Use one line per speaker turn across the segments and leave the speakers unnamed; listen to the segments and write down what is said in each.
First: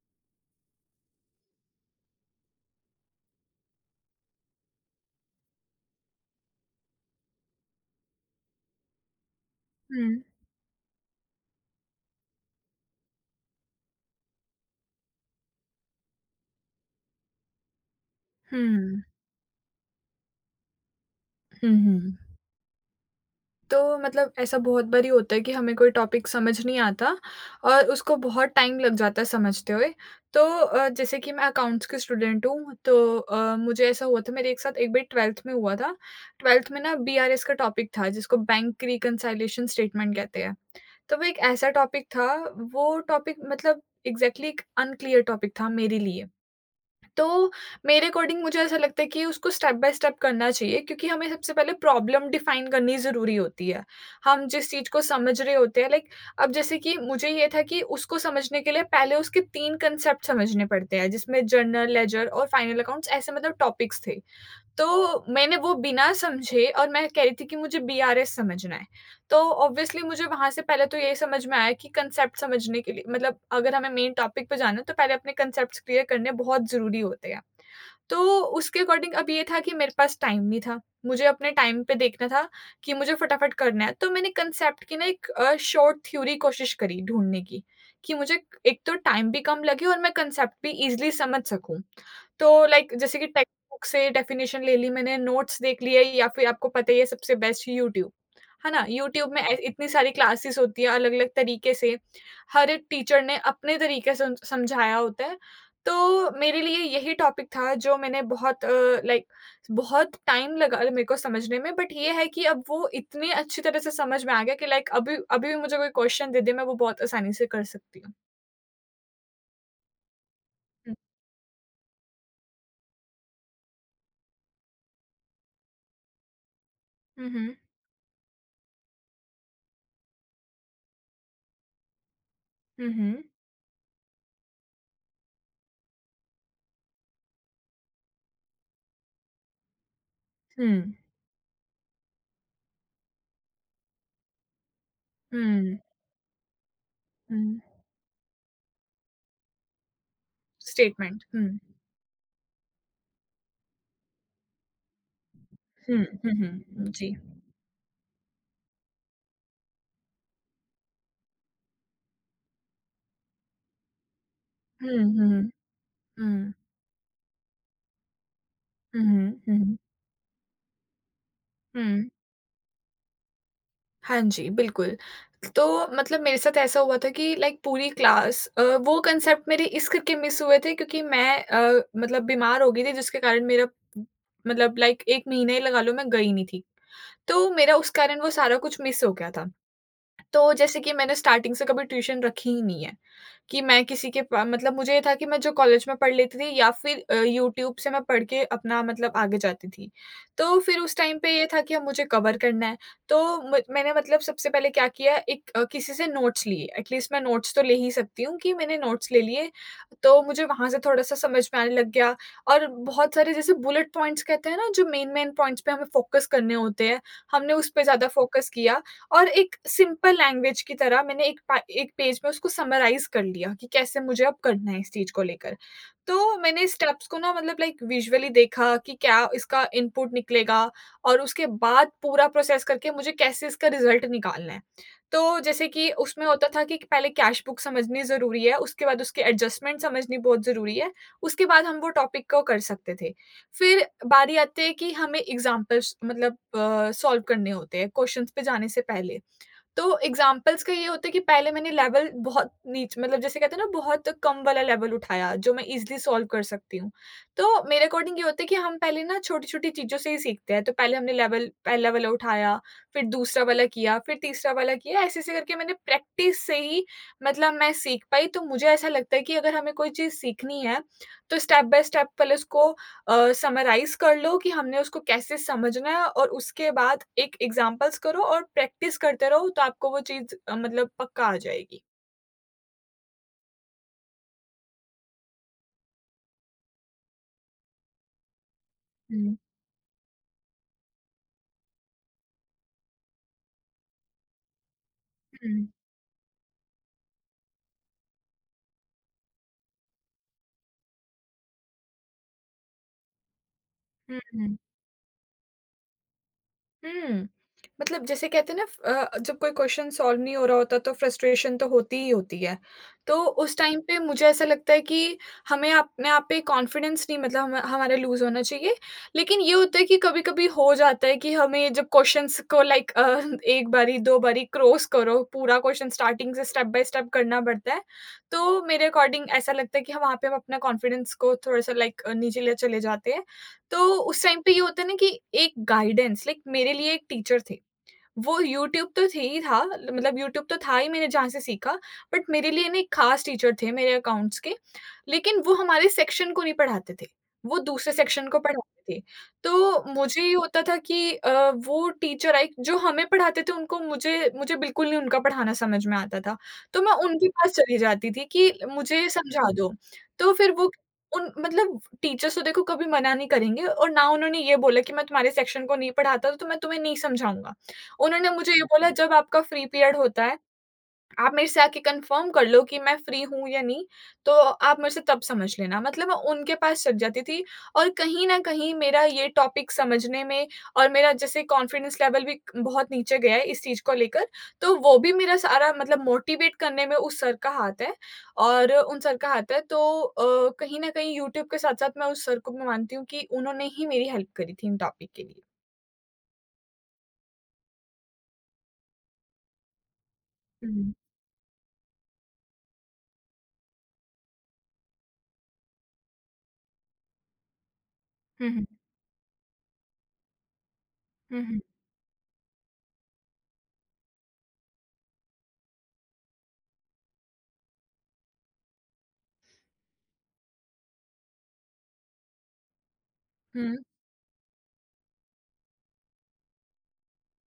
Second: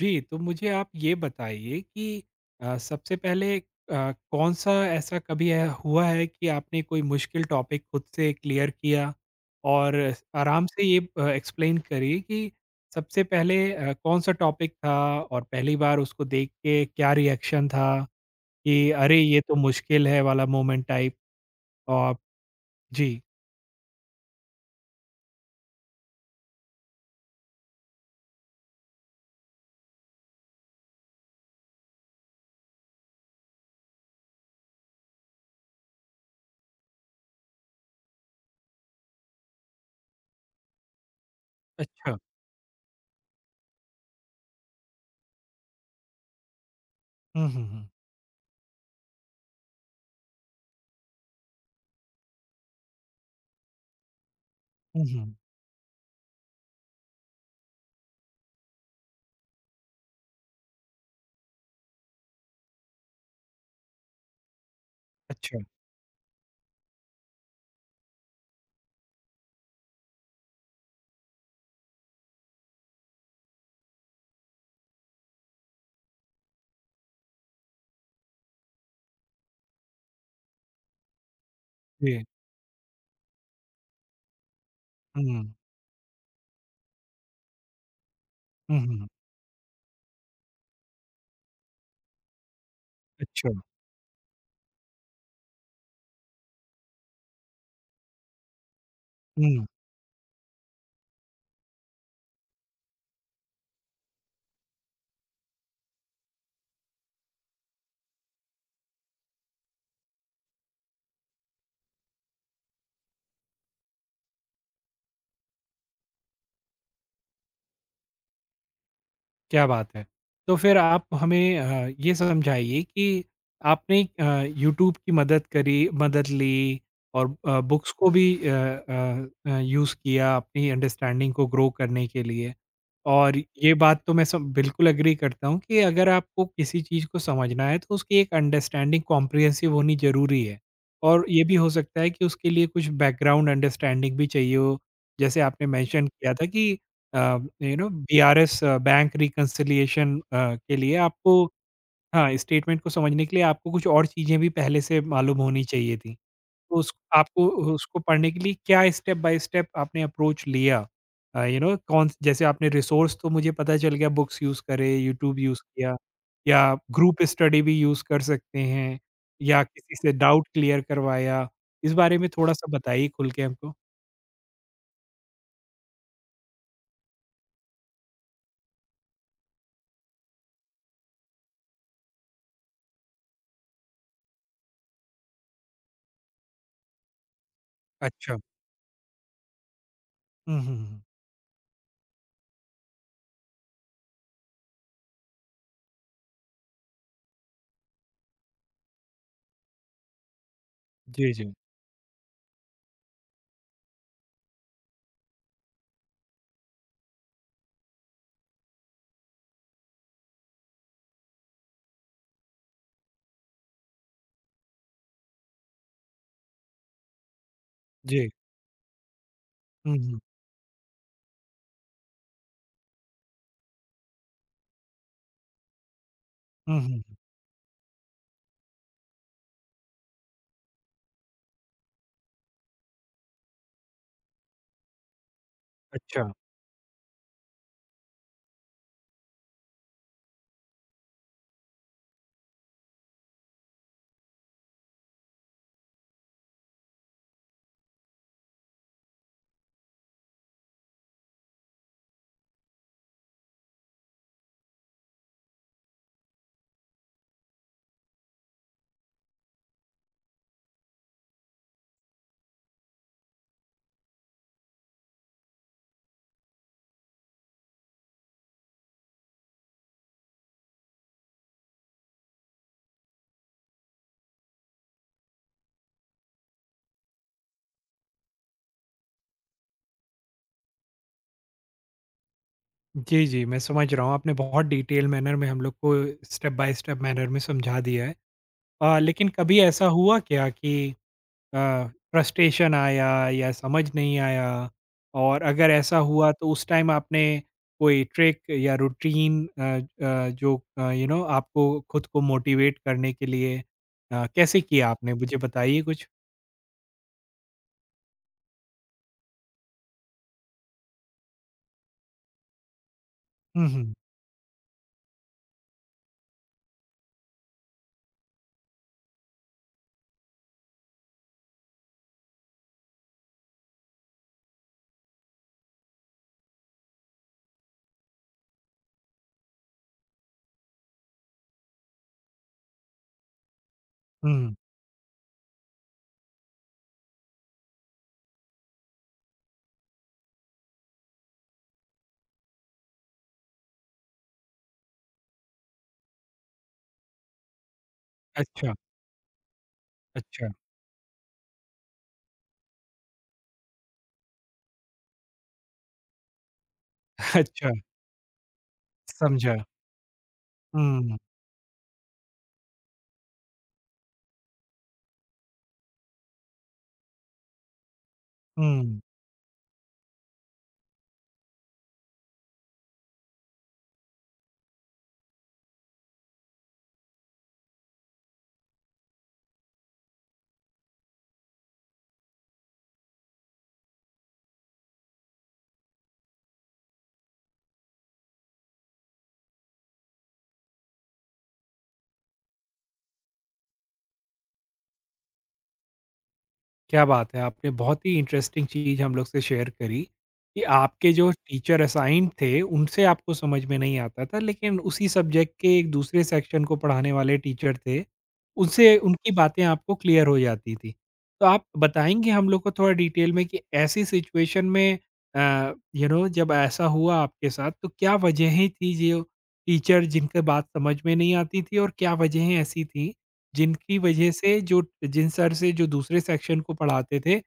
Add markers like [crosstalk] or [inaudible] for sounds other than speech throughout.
जी, तो मुझे आप ये बताइए कि सबसे पहले कौन-सा ऐसा कभी ऐ हुआ है कि आपने कोई मुश्किल टॉपिक खुद से क्लियर किया और
हुँ,
आराम से ये एक्सप्लेन करिए कि सबसे पहले कौन-सा टॉपिक था और पहली बार उसको देख के क्या रिएक्शन था कि
हुँ,
अरे! ये तो मुश्किल है वाला मोमेंट टाइप।
हुँ,
और
हुँ।
जी।
तो ऐसा बहुत बारी होता है कि हमें कोई टॉपिक समझ नहीं आता और उसको बहुत टाइम लग जाता है समझते हुए। तो जैसे कि मैं अकाउंट्स की स्टूडेंट हूँ, तो मुझे ऐसा हुआ था मेरे एक साथ एक बार 12th में हुआ था। 12th में ना बीआरएस का टॉपिक था जिसको बैंक रिकंसिलिएशन स्टेटमेंट कहते हैं। तो वो एक ऐसा टॉपिक
अच्छा।
था, वो टॉपिक एग्ज़ैक्टली एक अनक्लियर टॉपिक था मेरे लिए। तो
हुँ, हुँ, हुँ।
मेरे अकॉर्डिंग मुझे ऐसा लगता है कि उसको स्टेप बाय स्टेप करना चाहिए क्योंकि हमें सबसे पहले प्रॉब्लम डिफाइन करनी ज़रूरी होती है। हम जिस चीज़ को
हुँ, हुँ।
समझ रहे होते हैं लाइक अब जैसे कि मुझे ये था कि उसको समझने के लिए पहले उसके 3 कांसेप्ट समझने पड़ते हैं जिसमें जर्नल, लेजर और फाइनल अकाउंट्स ऐसे टॉपिक्स थे। तो मैंने
अच्छा।
वो बिना समझे और मैं कह रही थी कि मुझे बीआरएस समझना है। तो ऑब्वियसली मुझे वहाँ से पहले तो ये समझ में आया कि कंसेप्ट समझने के लिए अगर हमें मेन टॉपिक पे जाना है तो पहले अपने कंसेप्ट्स क्लियर करने बहुत ज़रूरी होते हैं। तो उसके अकॉर्डिंग अब ये था कि मेरे पास टाइम नहीं था। मुझे अपने टाइम पे
जी।
देखना था कि मुझे फटाफट करना है। तो मैंने कंसेप्ट की ना
हुँ,
एक
हुँ, अच्छा।
शॉर्ट थ्योरी कोशिश करी ढूँढने की, कि मुझे
हुँ,
एक तो
हुँ।
टाइम भी कम लगे और मैं कंसेप्ट भी ईज़िली समझ सकूँ। तो लाइक जैसे कि
अच्छा।
टेक्स्ट बुक से डेफिनेशन ले ली मैंने, नोट्स देख लिए या फिर आपको पता ही है सबसे बेस्ट यूट्यूब, है ना? यूट्यूब में ए
हुँ।
इतनी सारी क्लासेस होती हैं अलग-अलग तरीके से। हर एक टीचर ने अपने तरीके से समझाया होता है तो मेरे लिए यही टॉपिक था जो मैंने बहुत लाइक बहुत टाइम लगा मेरे को समझने में बट ये है कि अब वो इतनी अच्छी तरह से समझ में आ गया कि लाइक अभी अभी भी मुझे कोई क्वेश्चन दे दे मैं वो बहुत आसानी से कर सकती हूँ।
क्या बात है! तो फिर आप हमें ये समझाइए कि आपने यूट्यूब की मदद ली
हुँ,
और
हुँ,
बुक्स को भी यूज़ किया अपनी अंडरस्टैंडिंग को ग्रो करने के लिए।
हुँ, हुँ,
और ये बात तो मैं सब बिल्कुल एग्री करता हूँ कि अगर आपको किसी चीज़ को समझना है तो उसकी एक अंडरस्टैंडिंग कॉम्प्रिहेंसिव होनी ज़रूरी है।
हुँ,
और ये भी हो सकता है कि उसके लिए कुछ बैकग्राउंड अंडरस्टैंडिंग भी चाहिए हो। जैसे आपने
हुँ,
मेंशन किया था कि अ,
हुँ,
बीआरएस बैंक रिकंसिलिएशन के लिए
स्टेटमेंट
आपको
हुँ,
हाँ, स्टेटमेंट को समझने के लिए आपको कुछ और चीज़ें भी पहले से मालूम होनी चाहिए
हुँ,
थी।
हुँ,
तो
हुँ,
उस
जी।
आपको उसको पढ़ने के लिए क्या स्टेप बाय स्टेप आपने अप्रोच लिया? यू नो कौन जैसे आपने रिसोर्स तो मुझे पता चल गया बुक्स यूज़ करे,
हुँ,
यूट्यूब
हुँ,
यूज़ किया
हुँ,
या ग्रुप स्टडी भी यूज़ कर सकते हैं
हुँ, हुँ,
या
हुँ,
किसी से डाउट क्लियर करवाया। इस
हुँ,
बारे में थोड़ा-सा बताइए खुल के हमको।
हाँ जी, बिल्कुल। तो मतलब मेरे साथ ऐसा हुआ था कि लाइक पूरी क्लास वो कंसेप्ट मेरे इस करके मिस हुए थे क्योंकि मैं मतलब बीमार हो गई थी जिसके कारण मेरा लाइक 1 महीना ही लगा लो मैं गई नहीं थी। तो मेरा उस कारण वो
अच्छा।
सारा कुछ मिस हो गया था। तो
हुँ, हुँ,
जैसे कि
हुँ।
मैंने स्टार्टिंग से कभी ट्यूशन रखी ही नहीं है। कि मैं किसी के पा मतलब मुझे ये था कि मैं जो कॉलेज में पढ़ लेती थी या फिर यूट्यूब से मैं पढ़ के अपना मतलब आगे जाती थी। तो फिर उस टाइम पे
जी,
ये
जी।
था कि अब मुझे कवर करना है। तो म मैंने मतलब सबसे पहले क्या किया एक किसी से नोट्स लिए, एटलीस्ट मैं नोट्स तो ले ही सकती हूँ कि मैंने नोट्स ले लिए। तो मुझे वहाँ से थोड़ा-सा समझ में आने लग गया और बहुत सारे जैसे बुलेट पॉइंट्स कहते हैं ना, जो मेन-मेन पॉइंट्स पे हमें फ़ोकस करने होते हैं, हमने उस पे ज़्यादा
जी।
फ़ोकस किया और एक
हुँ,
सिंपल
हुँ।
लैंग्वेज की तरह मैंने एक पेज में उसको समराइज़ कर लिया कि कैसे मुझे अब करना है इस चीज़ को लेकर। तो मैंने
हुँ, हुँ।
स्टेप्स को ना लाइक विजुअली देखा कि क्या इसका इनपुट निकलेगा और उसके बाद पूरा प्रोसेस करके मुझे कैसे इसका रिज़ल्ट निकालना है। तो जैसे कि
अच्छा।
उसमें होता था कि पहले कैश बुक समझनी ज़रूरी है, उसके बाद उसके एडजस्टमेंट समझनी बहुत ज़रूरी है, उसके बाद हम वो टॉपिक को कर सकते थे। फिर बारी आती है कि हमें एग्ज़ाम्पल्स सॉल्व करने होते हैं क्वेश्चंस पे जाने से पहले। तो एग्ज़ाम्पल्स का ये होता है कि पहले मैंने लेवल बहुत नीच मतलब जैसे कहते हैं ना बहुत कम वाला लेवल उठाया जो मैं ईज़िली सॉल्व कर सकती हूँ। तो मेरे अकॉर्डिंग ये होता है कि हम पहले ना छोटी-छोटी चीज़ों से ही सीखते हैं। तो पहले हमने लेवल पहला वाला उठाया, फिर दूसरा वाला किया, फिर तीसरा वाला किया, ऐसे-ऐसे करके मैंने प्रैक्टिस से ही मैं सीख पाई। तो मुझे ऐसा लगता है कि अगर हमें कोई चीज़ सीखनी है, तो स्टेप बाय स्टेप पहले उसको समराइज़ कर लो कि हमने उसको कैसे समझना है और उसके बाद एक एग्ज़ाम्पल्स करो और प्रैक्टिस करते रहो तो आपको वो चीज़ पक्का आ जाएगी।
जी, जी, मैं समझ रहा हूँ, आपने बहुत डिटेल मैनर में हम लोग को स्टेप बाय स्टेप मैनर में समझा दिया है। लेकिन
हुँ,
कभी ऐसा हुआ क्या कि अ, फ्रस्ट्रेशन आया या समझ नहीं आया? और
हुँ,
अगर ऐसा हुआ तो उस टाइम आपने कोई ट्रिक या रूटीन जो आपको खुद को मोटिवेट करने के लिए
हुँ, हुँ।
कैसे किया आपने मुझे बताइए कुछ?
हुँ। मतलब जैसे कहते हैं ना जब कोई क्वेश्चन सॉल्व नहीं हो रहा होता तो फ्रस्ट्रेशन तो होती ही होती है। तो उस
हुँ,
टाइम
हुँ।
पे मुझे ऐसा लगता है कि हमें अपने आप पे कॉन्फिडेंस नहीं हम हमारा लूज़ होना चाहिए। लेकिन ये होता है कि कभी-कभी हो जाता है कि हमें जब क्वेश्चन्स को लाइक [laughs] 1 बारी, 2 बारी क्रॉस करो, पूरा क्वेश्चन स्टार्टिंग से स्टेप बाय स्टेप करना पड़ता है। तो मेरे अकॉर्डिंग ऐसा लगता है कि हाँ, वहाँ पे हम अपना कॉन्फिडेंस को थोड़ा-सा नीचे ले चले जाते हैं। तो उस टाइम पे
हुँ,
ये होता है ना कि एक गाइडेंस लाइक मेरे लिए एक टीचर थे। वो यूट्यूब तो थी ही था मतलब यूट्यूब तो था ही मैंने जहाँ से सीखा, बट मेरे लिए ना एक ख़ास टीचर थे मेरे अकाउंट्स के, लेकिन वो हमारे सेक्शन को नहीं पढ़ाते थे, वो दूसरे सेक्शन को
अच्छा,
पढ़ाते थे। तो मुझे ये
अच्छा,
होता था कि वो टीचर आए जो हमें पढ़ाते थे उनको मुझे मुझे बिल्कुल नहीं उनका पढ़ाना समझ में आता था, तो मैं उनके
[laughs]
पास
अच्छा,
चली जाती थी कि मुझे समझा
समझा।
दो। तो फिर वो
हुँ,
उन मतलब टीचर्स तो देखो कभी मना नहीं करेंगे और ना उन्होंने ये बोला कि मैं तुम्हारे सेक्शन को नहीं पढ़ाता तो मैं तुम्हें नहीं समझाऊँगा। उन्होंने मुझे ये बोला
हुँ।
जब आपका फ्री पीरियड होता है, आप मेरे से आके कन्फर्म कर लो कि मैं फ्री हूँ या नहीं, तो आप मेरे से तब समझ लेना। मतलब मैं उनके पास चली जाती थी और कहीं न कहीं मेरा ये टॉपिक समझने में और मेरा जैसे कॉन्फिडेंस लेवल भी बहुत नीचे गया है इस चीज़ को लेकर, तो वो भी मेरा सारा मोटिवेट करने में उस सर का हाथ है और उन सर का हाथ है। तो कहीं न कहीं यूट्यूब के साथ-साथ मैं उस सर को भी मानती हूँ कि उन्होंने ही मेरी हेल्प करी थी इन टॉपिक के लिए।
क्या बात है! आपने बहुत ही इंटरेस्टिंग चीज़ हम लोग से शेयर करी, कि
हुँ।
आपके जो टीचर असाइन्ड थे, उनसे आपको समझ में नहीं आता था, लेकिन उसी सब्जेक्ट के एक दूसरे सेक्शन को पढ़ाने वाले टीचर थे,
हुँ, हुँ।
उनसे उनकी बातें आपको क्लियर हो जाती थी।
हुँ,
तो
हुँ।
आप बताएँगे हम लोग को थोड़ा डिटेल में कि ऐसी सिचुएशन में जब ऐसा हुआ आपके साथ, तो क्या वजहें थी जो टीचर जिनके बात समझ में नहीं आती थी और क्या वजहें ऐसी थी
हुँ,
जिनकी वजह से जो जिन सर से जो दूसरे सेक्शन को पढ़ाते थे अ,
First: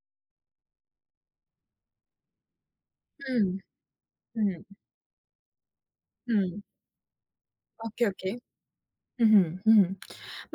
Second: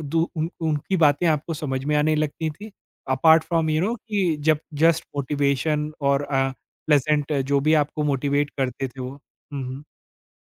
दू उन उनकी बातें आपको समझ में आने लगती थी। Apart
hmm.
फ्रॉम कि जब
हुँ,
जस्ट मोटिवेशन और
हुँ।
प्लेज़ेंट जो भी आपको
ओके, ओके।
मोटिवेट करते थे वो।
हुँ,
हुँ,
हुँ,
हुँ।
हुँ।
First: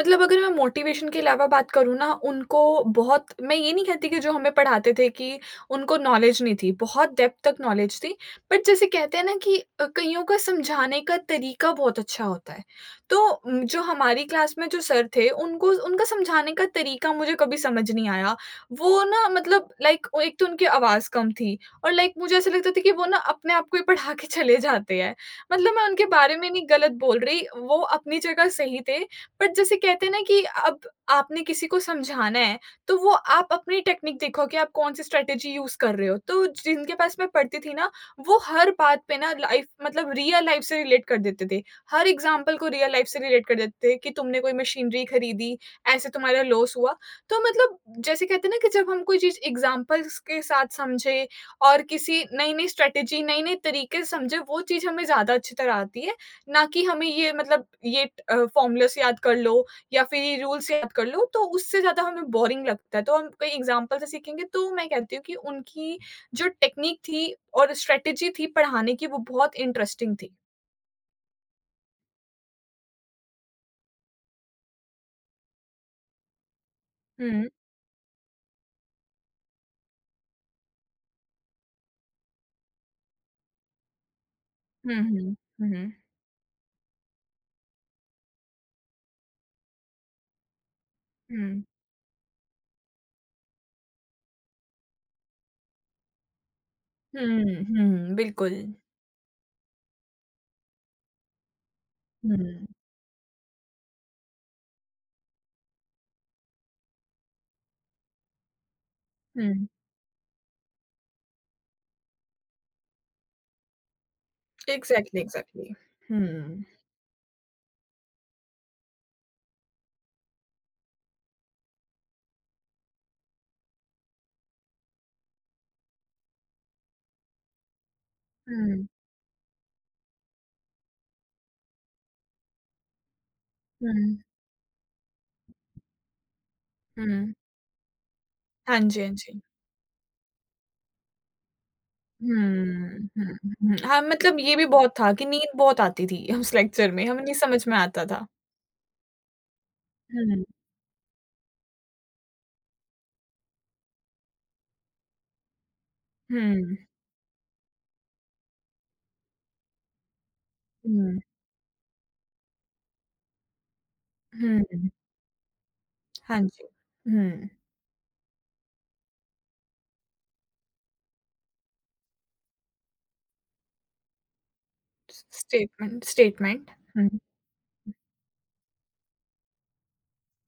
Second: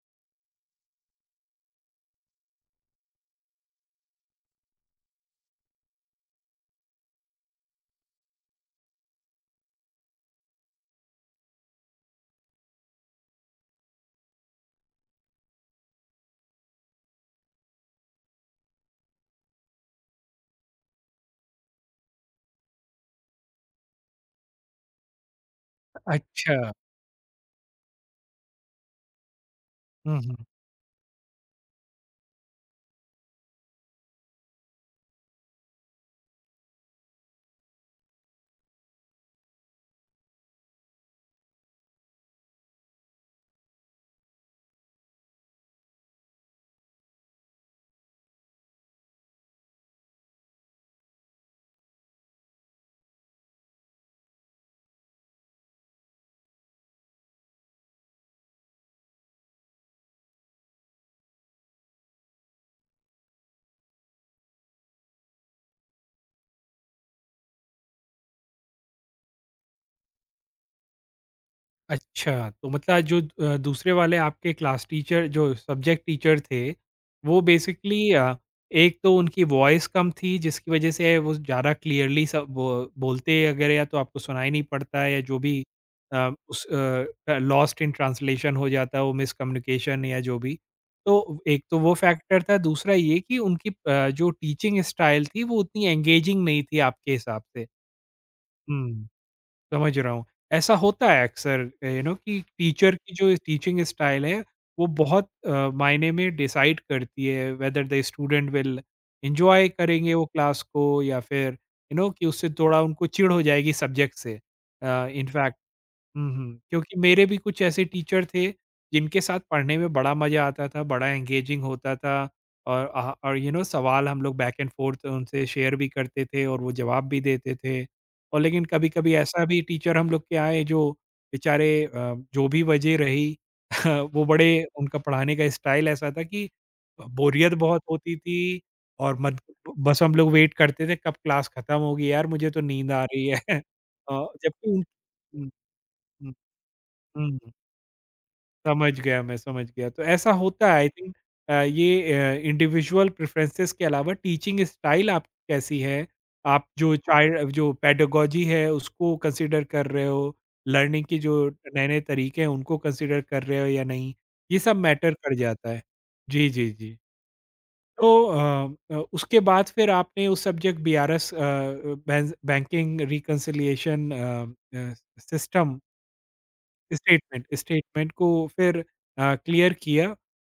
मतलब अगर मैं मोटिवेशन के अलावा बात करूँ ना, उनको बहुत मैं ये नहीं कहती कि जो हमें पढ़ाते थे कि उनको नॉलेज नहीं थी, बहुत डेप्थ तक नॉलेज थी। बट जैसे कहते हैं ना कि कइयों का समझाने का तरीका बहुत अच्छा होता है। तो जो हमारी क्लास में जो सर थे, उनको उनका समझाने का तरीका मुझे कभी समझ नहीं आया। वो ना एक तो उनकी आवाज़ कम थी और लाइक मुझे ऐसा लगता था कि वो ना अपने आप को ही पढ़ा के चले जाते हैं। मतलब मैं उनके बारे में
अच्छा।
नहीं गलत बोल रही, वो अपनी जगह सही थे, बट जैसे कहते हैं
हुँ,
ना कि
हुँ।
अब आपने किसी को समझाना है, तो वो आप अपनी टेक्निक देखो कि आप कौन-सी स्ट्रैटेजी यूज़ कर रहे हो। तो जिनके पास मैं पढ़ती थी ना, वो हर बात पे ना लाइफ़ मतलब रियल लाइफ़ से रिलेट कर देते थे। हर एग्ज़ाम्पल को रियल लाइफ़ से रिलेट कर देते थे कि तुमने कोई मशीनरी खरीदी, ऐसे तुम्हारा लॉस हुआ। तो जैसे कहते हैं ना कि जब हम कोई चीज़ एग्ज़ाम्पल्स के साथ समझे और किसी नई-नई स्ट्रैटेजी, नए-नए तरीके समझे, वो चीज़ हमें ज़्यादा अच्छी तरह आती है, ना कि हमें ये मतलब ये अ, फ़ॉर्मूलास याद कर लो या फिर ये रूल्स याद कर लो, तो उससे ज़्यादा हमें बोरिंग लगता है। तो हम कई एग्ज़ाम्पल से सीखेंगे, तो मैं कहती हूँ कि उनकी जो टेक्नीक थी और स्ट्रैटेजी थी पढ़ाने की, वो बहुत इंटरेस्टिंग थी।
अच्छा, तो मतलब जो दूसरे वाले आपके क्लास टीचर जो सब्जेक्ट टीचर थे, वो
हुँ,
बेसिकली एक तो उनकी वॉइस कम थी जिसकी वज़ह से वो ज़्यादा क्लियरली सब बो बोलते अगर या तो आपको सुनाई नहीं
हुँ,
पड़ता है या
हुँ,
जो भी
हुँ,
लॉस्ट इन ट्रांसलेशन हो जाता है वो मिसकम्युनिकेशन या जो भी। तो
हुँ।
एक तो वो फैक्टर था, दूसरा ये कि उनकी जो टीचिंग स्टाइल थी वो उतनी एंगेजिंग नहीं थी आपके हिसाब
हुँ,
से।
हुँ, बिल्कुल।
हुँ। समझ रहा हूँ। ऐसा होता है अक्सर
हुँ,
कि टीचर की जो टीचिंग स्टाइल है वो बहुत मायने में डिसाइड करती है whether the student will
hmm.
Enjoy करेंगे वो क्लास को या फिर कि उससे थोड़ा उनको चिढ़ हो जाएगी सब्जेक्ट से।
Exactly,
in fact
exactly.
हुँ, हुँ।
हुँ,
क्योंकि मेरे भी कुछ ऐसे टीचर थे, जिनके साथ पढ़ने में बड़ा मज़ा आता था, बड़ा एंगेजिंग होता था और अह और सवाल हम लोग बैक एंड फ़ोर्थ उनसे शेयर भी करते थे और वो जवाब भी देते थे। और लेकिन
हुँ,
कभी-कभी ऐसा भी टीचर हम लोग के आए जो बेचारे जो भी वजह रही [laughs]
हुँ,
वो बड़े उनका पढ़ाने का स्टाइल ऐसा था कि
हुँ।
बोरियत बहुत होती थी
हाँ जी, हाँ
और मत
जी।
बस हम लोग वेट करते थे कब क्लास खत्म होगी यार
हुँ,
मुझे तो नींद आ रही
हुँ,
है। [laughs]
हुँ। हाँ,
अ,
मतलब ये भी
जबकि उन
बहुत था कि
हुँ।
नींद बहुत आती थी [laughs] उस लेक्चर में, हमें नहीं
हुँ,
समझ में आता था।
समझ गया मैं, समझ गया। तो ऐसा
हुँ,
होता है आई थिंक ये इंडिविजुअल प्रेफ़रेंसेस के अलावा टीचिंग स्टाइल आपकी कैसी है? आप
हुँ,
जो चाइल्ड जो पेडागॉजी है उसको कंसीडर कर रहे हो, लर्निंग के
हुँ,
जो नए-नए तरीके हैं उनको कंसीडर कर रहे हो या नहीं? ये सब
हुँ।
मैटर कर जाता है।
हाँ
जी,
जी।
जी, जी।
हुँ,
तो उसके बाद फिर आपने उस subject BRS uh, banks banking reconciliation uh uh, system
statement statement. Hmm,
statement statement को फिर क्लियर किया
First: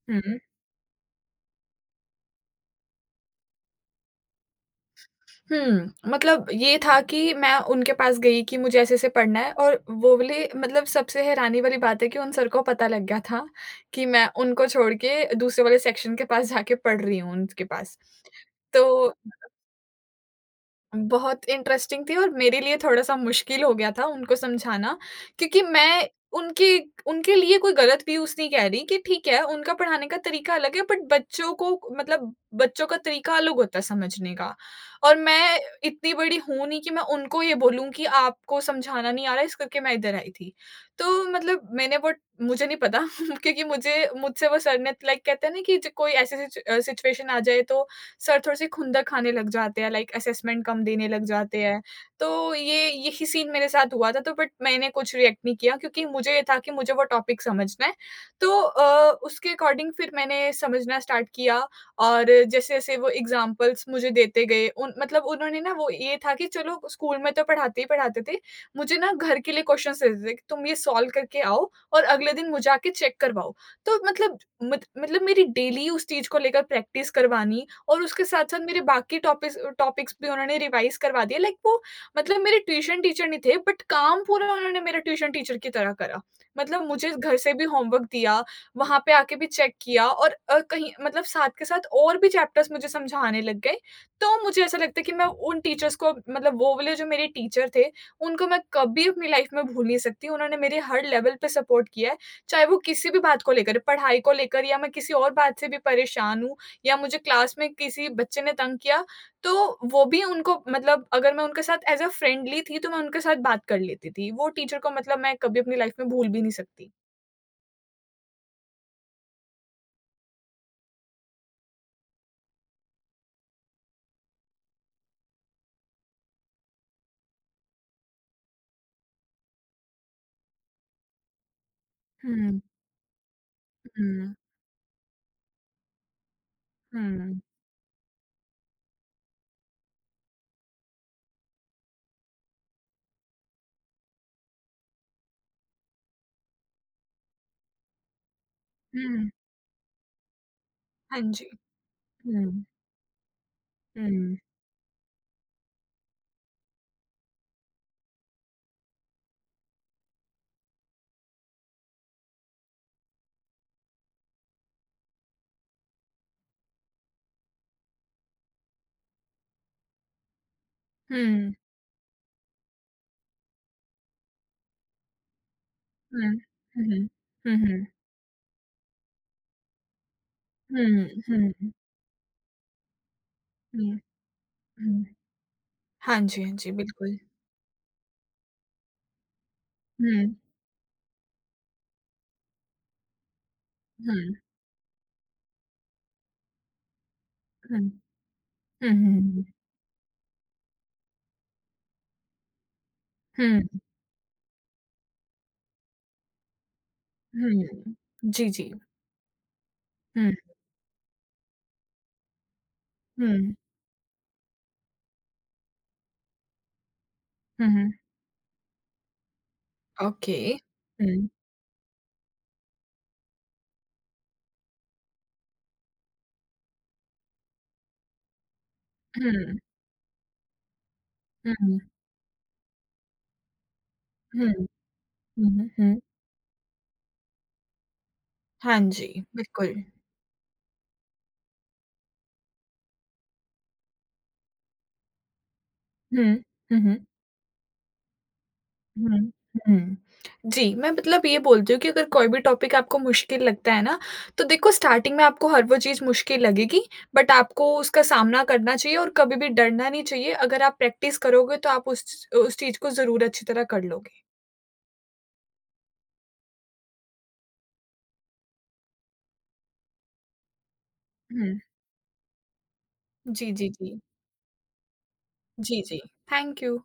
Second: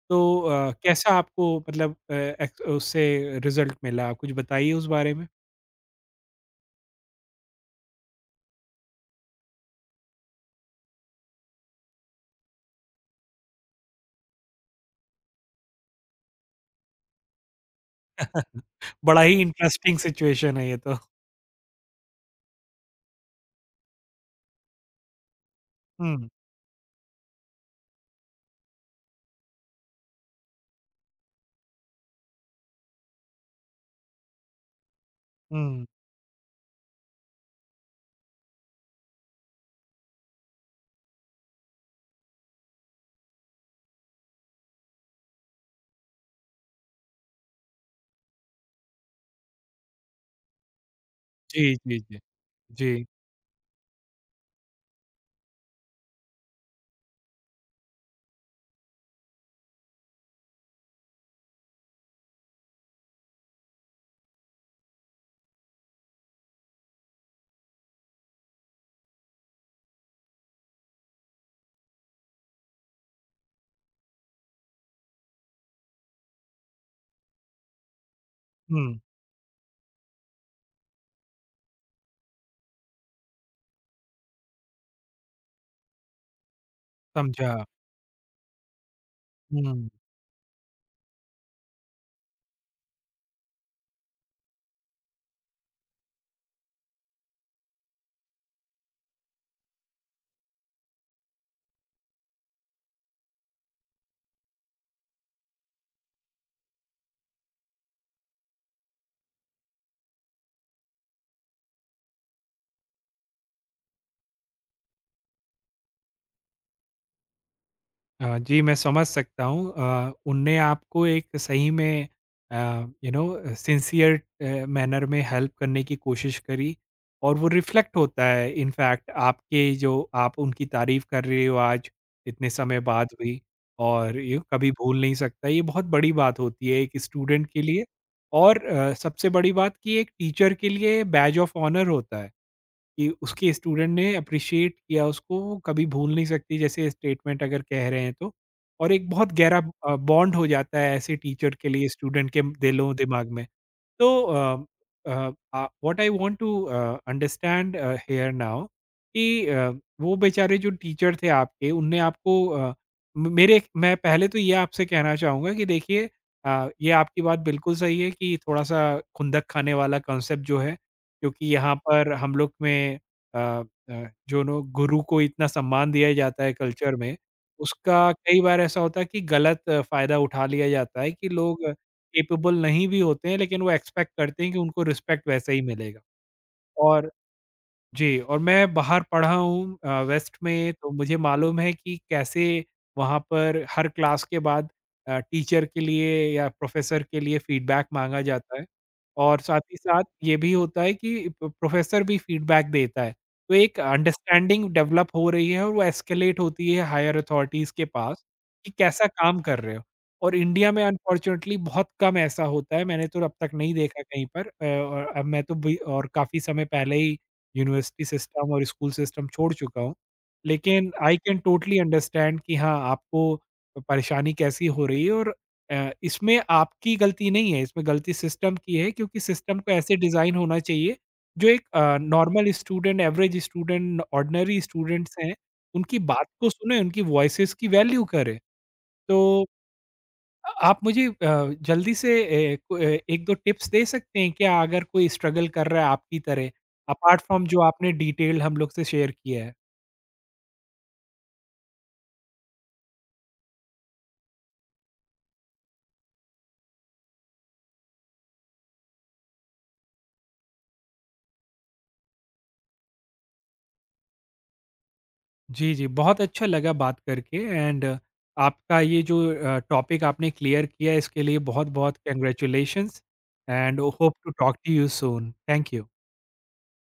तो
हुँ,
कैसा आपको मतलब अ, एक्स उससे रिज़ल्ट मिला? आप कुछ बताइए उस बारे में?
हुँ। मतलब ये था कि मैं उनके पास गई कि मुझे ऐसे-ऐसे पढ़ना है और वो वाले सबसे हैरानी वाली बात है कि उन सर को पता लग गया था कि मैं उनको छोड़ के दूसरे वाले सेक्शन के पास जाके पढ़ रही हूँ उनके पास। तो
बड़ा ही इंटरेस्टिंग सिचुएशन है ये तो।
बहुत इंटरेस्टिंग थी और मेरे लिए थोड़ा-सा मुश्किल हो गया था उनको समझाना, क्योंकि मैं
हुँ,
उनके उनके लिए कोई गलत व्यूज़ नहीं कह रही कि ठीक है, उनका पढ़ाने का तरीका अलग है बट बच्चों को मतलब बच्चों का तरीका अलग होता है समझने का। और मैं
हुँ।
इतनी बड़ी हूँ नहीं कि मैं उनको ये बोलूँ कि आपको समझाना नहीं आ रहा है इस करके मैं इधर आई थी। तो मतलब मैंने वो मुझे नहीं पता [laughs] क्योंकि मुझे मुझसे वो सर ने लाइक कहते हैं ना कि ज कोई ऐसी सिचुएशन आ जाए तो सर थोड़े-से खुंदक खाने लग जाते हैं, लाइक असेसमेंट कम देने लग जाते
जी,
हैं।
जी, जी।
तो ये
जी,
यही सीन मेरे साथ हुआ था तो बट मैंने कुछ रिएक्ट नहीं किया क्योंकि मुझे ये था कि मुझे वो टॉपिक समझना है। तो उसके अकॉर्डिंग फिर मैंने समझना स्टार्ट किया और जैसे-जैसे वो एग्ज़ाम्पल्स मुझे देते गए उन मतलब उन्होंने ना वो ये था कि चलो स्कूल में तो पढ़ाते ही पढ़ाते थे, मुझे ना घर के लिए क्वेश्चन्स देते थे कि तुम ये सॉल्व करके आओ और अगले दिन मुझे आके चेक करवाओ। तो मतलब मत मतलब मेरी डेली उस चीज़ को लेकर प्रैक्टिस करवानी और उसके साथ-साथ मेरे
हुँ,
बाकी टॉपिक्स टॉपिक्स भी उन्होंने रिवाइज़ करवा दिए लाइक वो मतलब मेरे ट्यूशन टीचर नहीं थे बट काम पूरा उन्होंने मेरे ट्यूशन टीचर की तरह करा। मतलब मुझे घर
समझा।
से भी होमवर्क दिया, वहाँ पे आके भी चेक
हुँ।
किया और अ, कहीं मतलब साथ के साथ और भी चैप्टर्स मुझे समझाने लग गए। तो मुझे ऐसा लगता है कि मैं उन टीचर्स को वो वाले जो मेरे टीचर थे, उनको मैं कभी अपनी लाइफ़ में भूल नहीं सकती। उन्होंने मेरे हर लेवल पे सपोर्ट किया है, चाहे वो किसी भी बात को लेकर, पढ़ाई को लेकर या मैं किसी और बात से भी परेशान हूँ या मुझे क्लास में किसी बच्चे ने तंग किया, तो वो भी उनको अगर मैं उनके साथ एज़ अ फ्रेंडली थी, तो मैं उनके साथ बात कर लेती थी। वो टीचर को मैं कभी अपनी लाइफ़ में भूल भी नहीं सकती।
जी, मैं समझ सकता हूँ उनने आपको एक सही में अ, सिंसियर मैनर में हेल्प करने की कोशिश करी और वो रिफ्लेक्ट होता है इनफैक्ट आपके जो आप उनकी तारीफ़ कर रहे हो आज इतने
हुँ,
समय बाद भी और
हुँ,
ये कभी भूल नहीं सकता। ये बहुत बड़ी बात होती है एक
हुँ,
स्टूडेंट के लिए और सबसे बड़ी बात कि एक टीचर के लिए बैज ऑफ ऑनर होता है। कि उसके स्टूडेंट ने अप्रिशिएट किया उसको, वो कभी भूल नहीं सकती जैसे स्टेटमेंट अगर कह रहे हैं तो। और एक
हुँ।
बहुत गहरा बॉन्ड हो जाता है ऐसे
हाँ जी।
टीचर के लिए स्टूडेंट
हुँ,
के
हुँ,
दिलों-दिमाग में। So,
hmm,
um, what I want to understand here now कि वो बेचारे जो टीचर थे आपके उनने आपको म- मेरे मैं पहले तो ये आपसे कहना चाहूँगा कि देखिए ये आपकी बात बिल्कुल सही है कि थोड़ा सा खुंदक खाने वाला कॉन्सेप्ट जो है क्योंकि
हुँ,
यहाँ पर हम लोग में अ, अ, जो नो गुरु को इतना सम्मान दिया
हुँ,
जाता है कल्चर
हुँ,
में
हुँ,
उसका कई बार ऐसा होता है कि गलत फायदा उठा लिया जाता
हुँ,
है कि लोग
हुँ,
कैपेबल नहीं भी होते हैं, लेकिन वो
हुँ।
एक्सपेक्ट करते हैं कि उनको रिस्पेक्ट वैसा ही मिलेगा
हाँ जी, हाँ जी,
और
बिल्कुल।
जी, और मैं बाहर पढ़ा हूँ
हुँ,
वेस्ट में तो मुझे मालूम है कि कैसे वहाँ पर हर
हुँ,
क्लास के बाद टीचर के लिए या प्रोफ़ेसर के लिए
हुँ,
फ़ीडबैक माँगा जाता है।
हुँ,
और
हुँ,
साथ ही साथ ये भी होता है कि प प्रोफ़ेसर भी फ़ीडबैक देता है। तो
हुँ,
एक
हुँ,
अंडरस्टैंडिंग डेवलप हो रही है और वो एस्केलेट होती है हायर अथॉरिटीज़ के
हुँ।
पास
जी,
कि
जी।
कैसा काम कर रहे हो।
हुँ,
और इंडिया में अनफॉर्च्युनेटली बहुत कम ऐसा होता है, मैंने तो अब तक
हुँ,
नहीं देखा कहीं पर और अब मैं तो भी और काफ़ी समय पहले ही
हुँ, हुँ।
यूनिवर्सिटी सिस्टम और स्कूल सिस्टम छोड़ चुका हूँ।
ओके।
लेकिन I
hmm,
can totally understand कि हाँ, आपको परेशानी कैसी हो रही है और इसमें आपकी गलती नहीं है, इसमें गलती सिस्टम की है क्योंकि
हुँ।
सिस्टम को ऐसे डिज़ाइन होना चाहिए जो एक
हुँ,
normal student, average student,
hmm,
ordinary students हैं,
हुँ,
उनकी
हुँ।
बात को सुने, उनकी वॉइसेज़ की वैल्यू करें।
हाँ जी,
तो
बिल्कुल।
आप मुझे जल्दी से एक दो टिप्स दे सकते हैं क्या अगर कोई स्ट्रगल कर रहा है आपकी
हुँ,
तरह
हुँ, हुँ,
अपार्ट फ्रॉम जो आपने डिटेल हम लोग से शेयर
हुँ,
किया है।
हुँ। जी, मैं मतलब ये बोलती हूँ कि अगर कोई भी टॉपिक आपको मुश्किल लगता है ना, तो देखो स्टार्टिंग में आपको हर वो चीज़ मुश्किल लगेगी, बट आपको उसका सामना करना चाहिए और कभी भी डरना नहीं चाहिए। अगर आप प्रैक्टिस करोगे तो आप उस चीज़ को ज़रूर अच्छी तरह कर लोगे।
जी जी बहुत अच्छा लगा बात करके एंड आपका ये जो टॉपिक आपने क्लियर किया इसके लिए
हुँ।
बहुत बहुत कंग्रेचुलेशंस
जी, जी,
एंड
जी।
Hope to talk to you soon. Thank
जी,
यू।
जी। Thank you.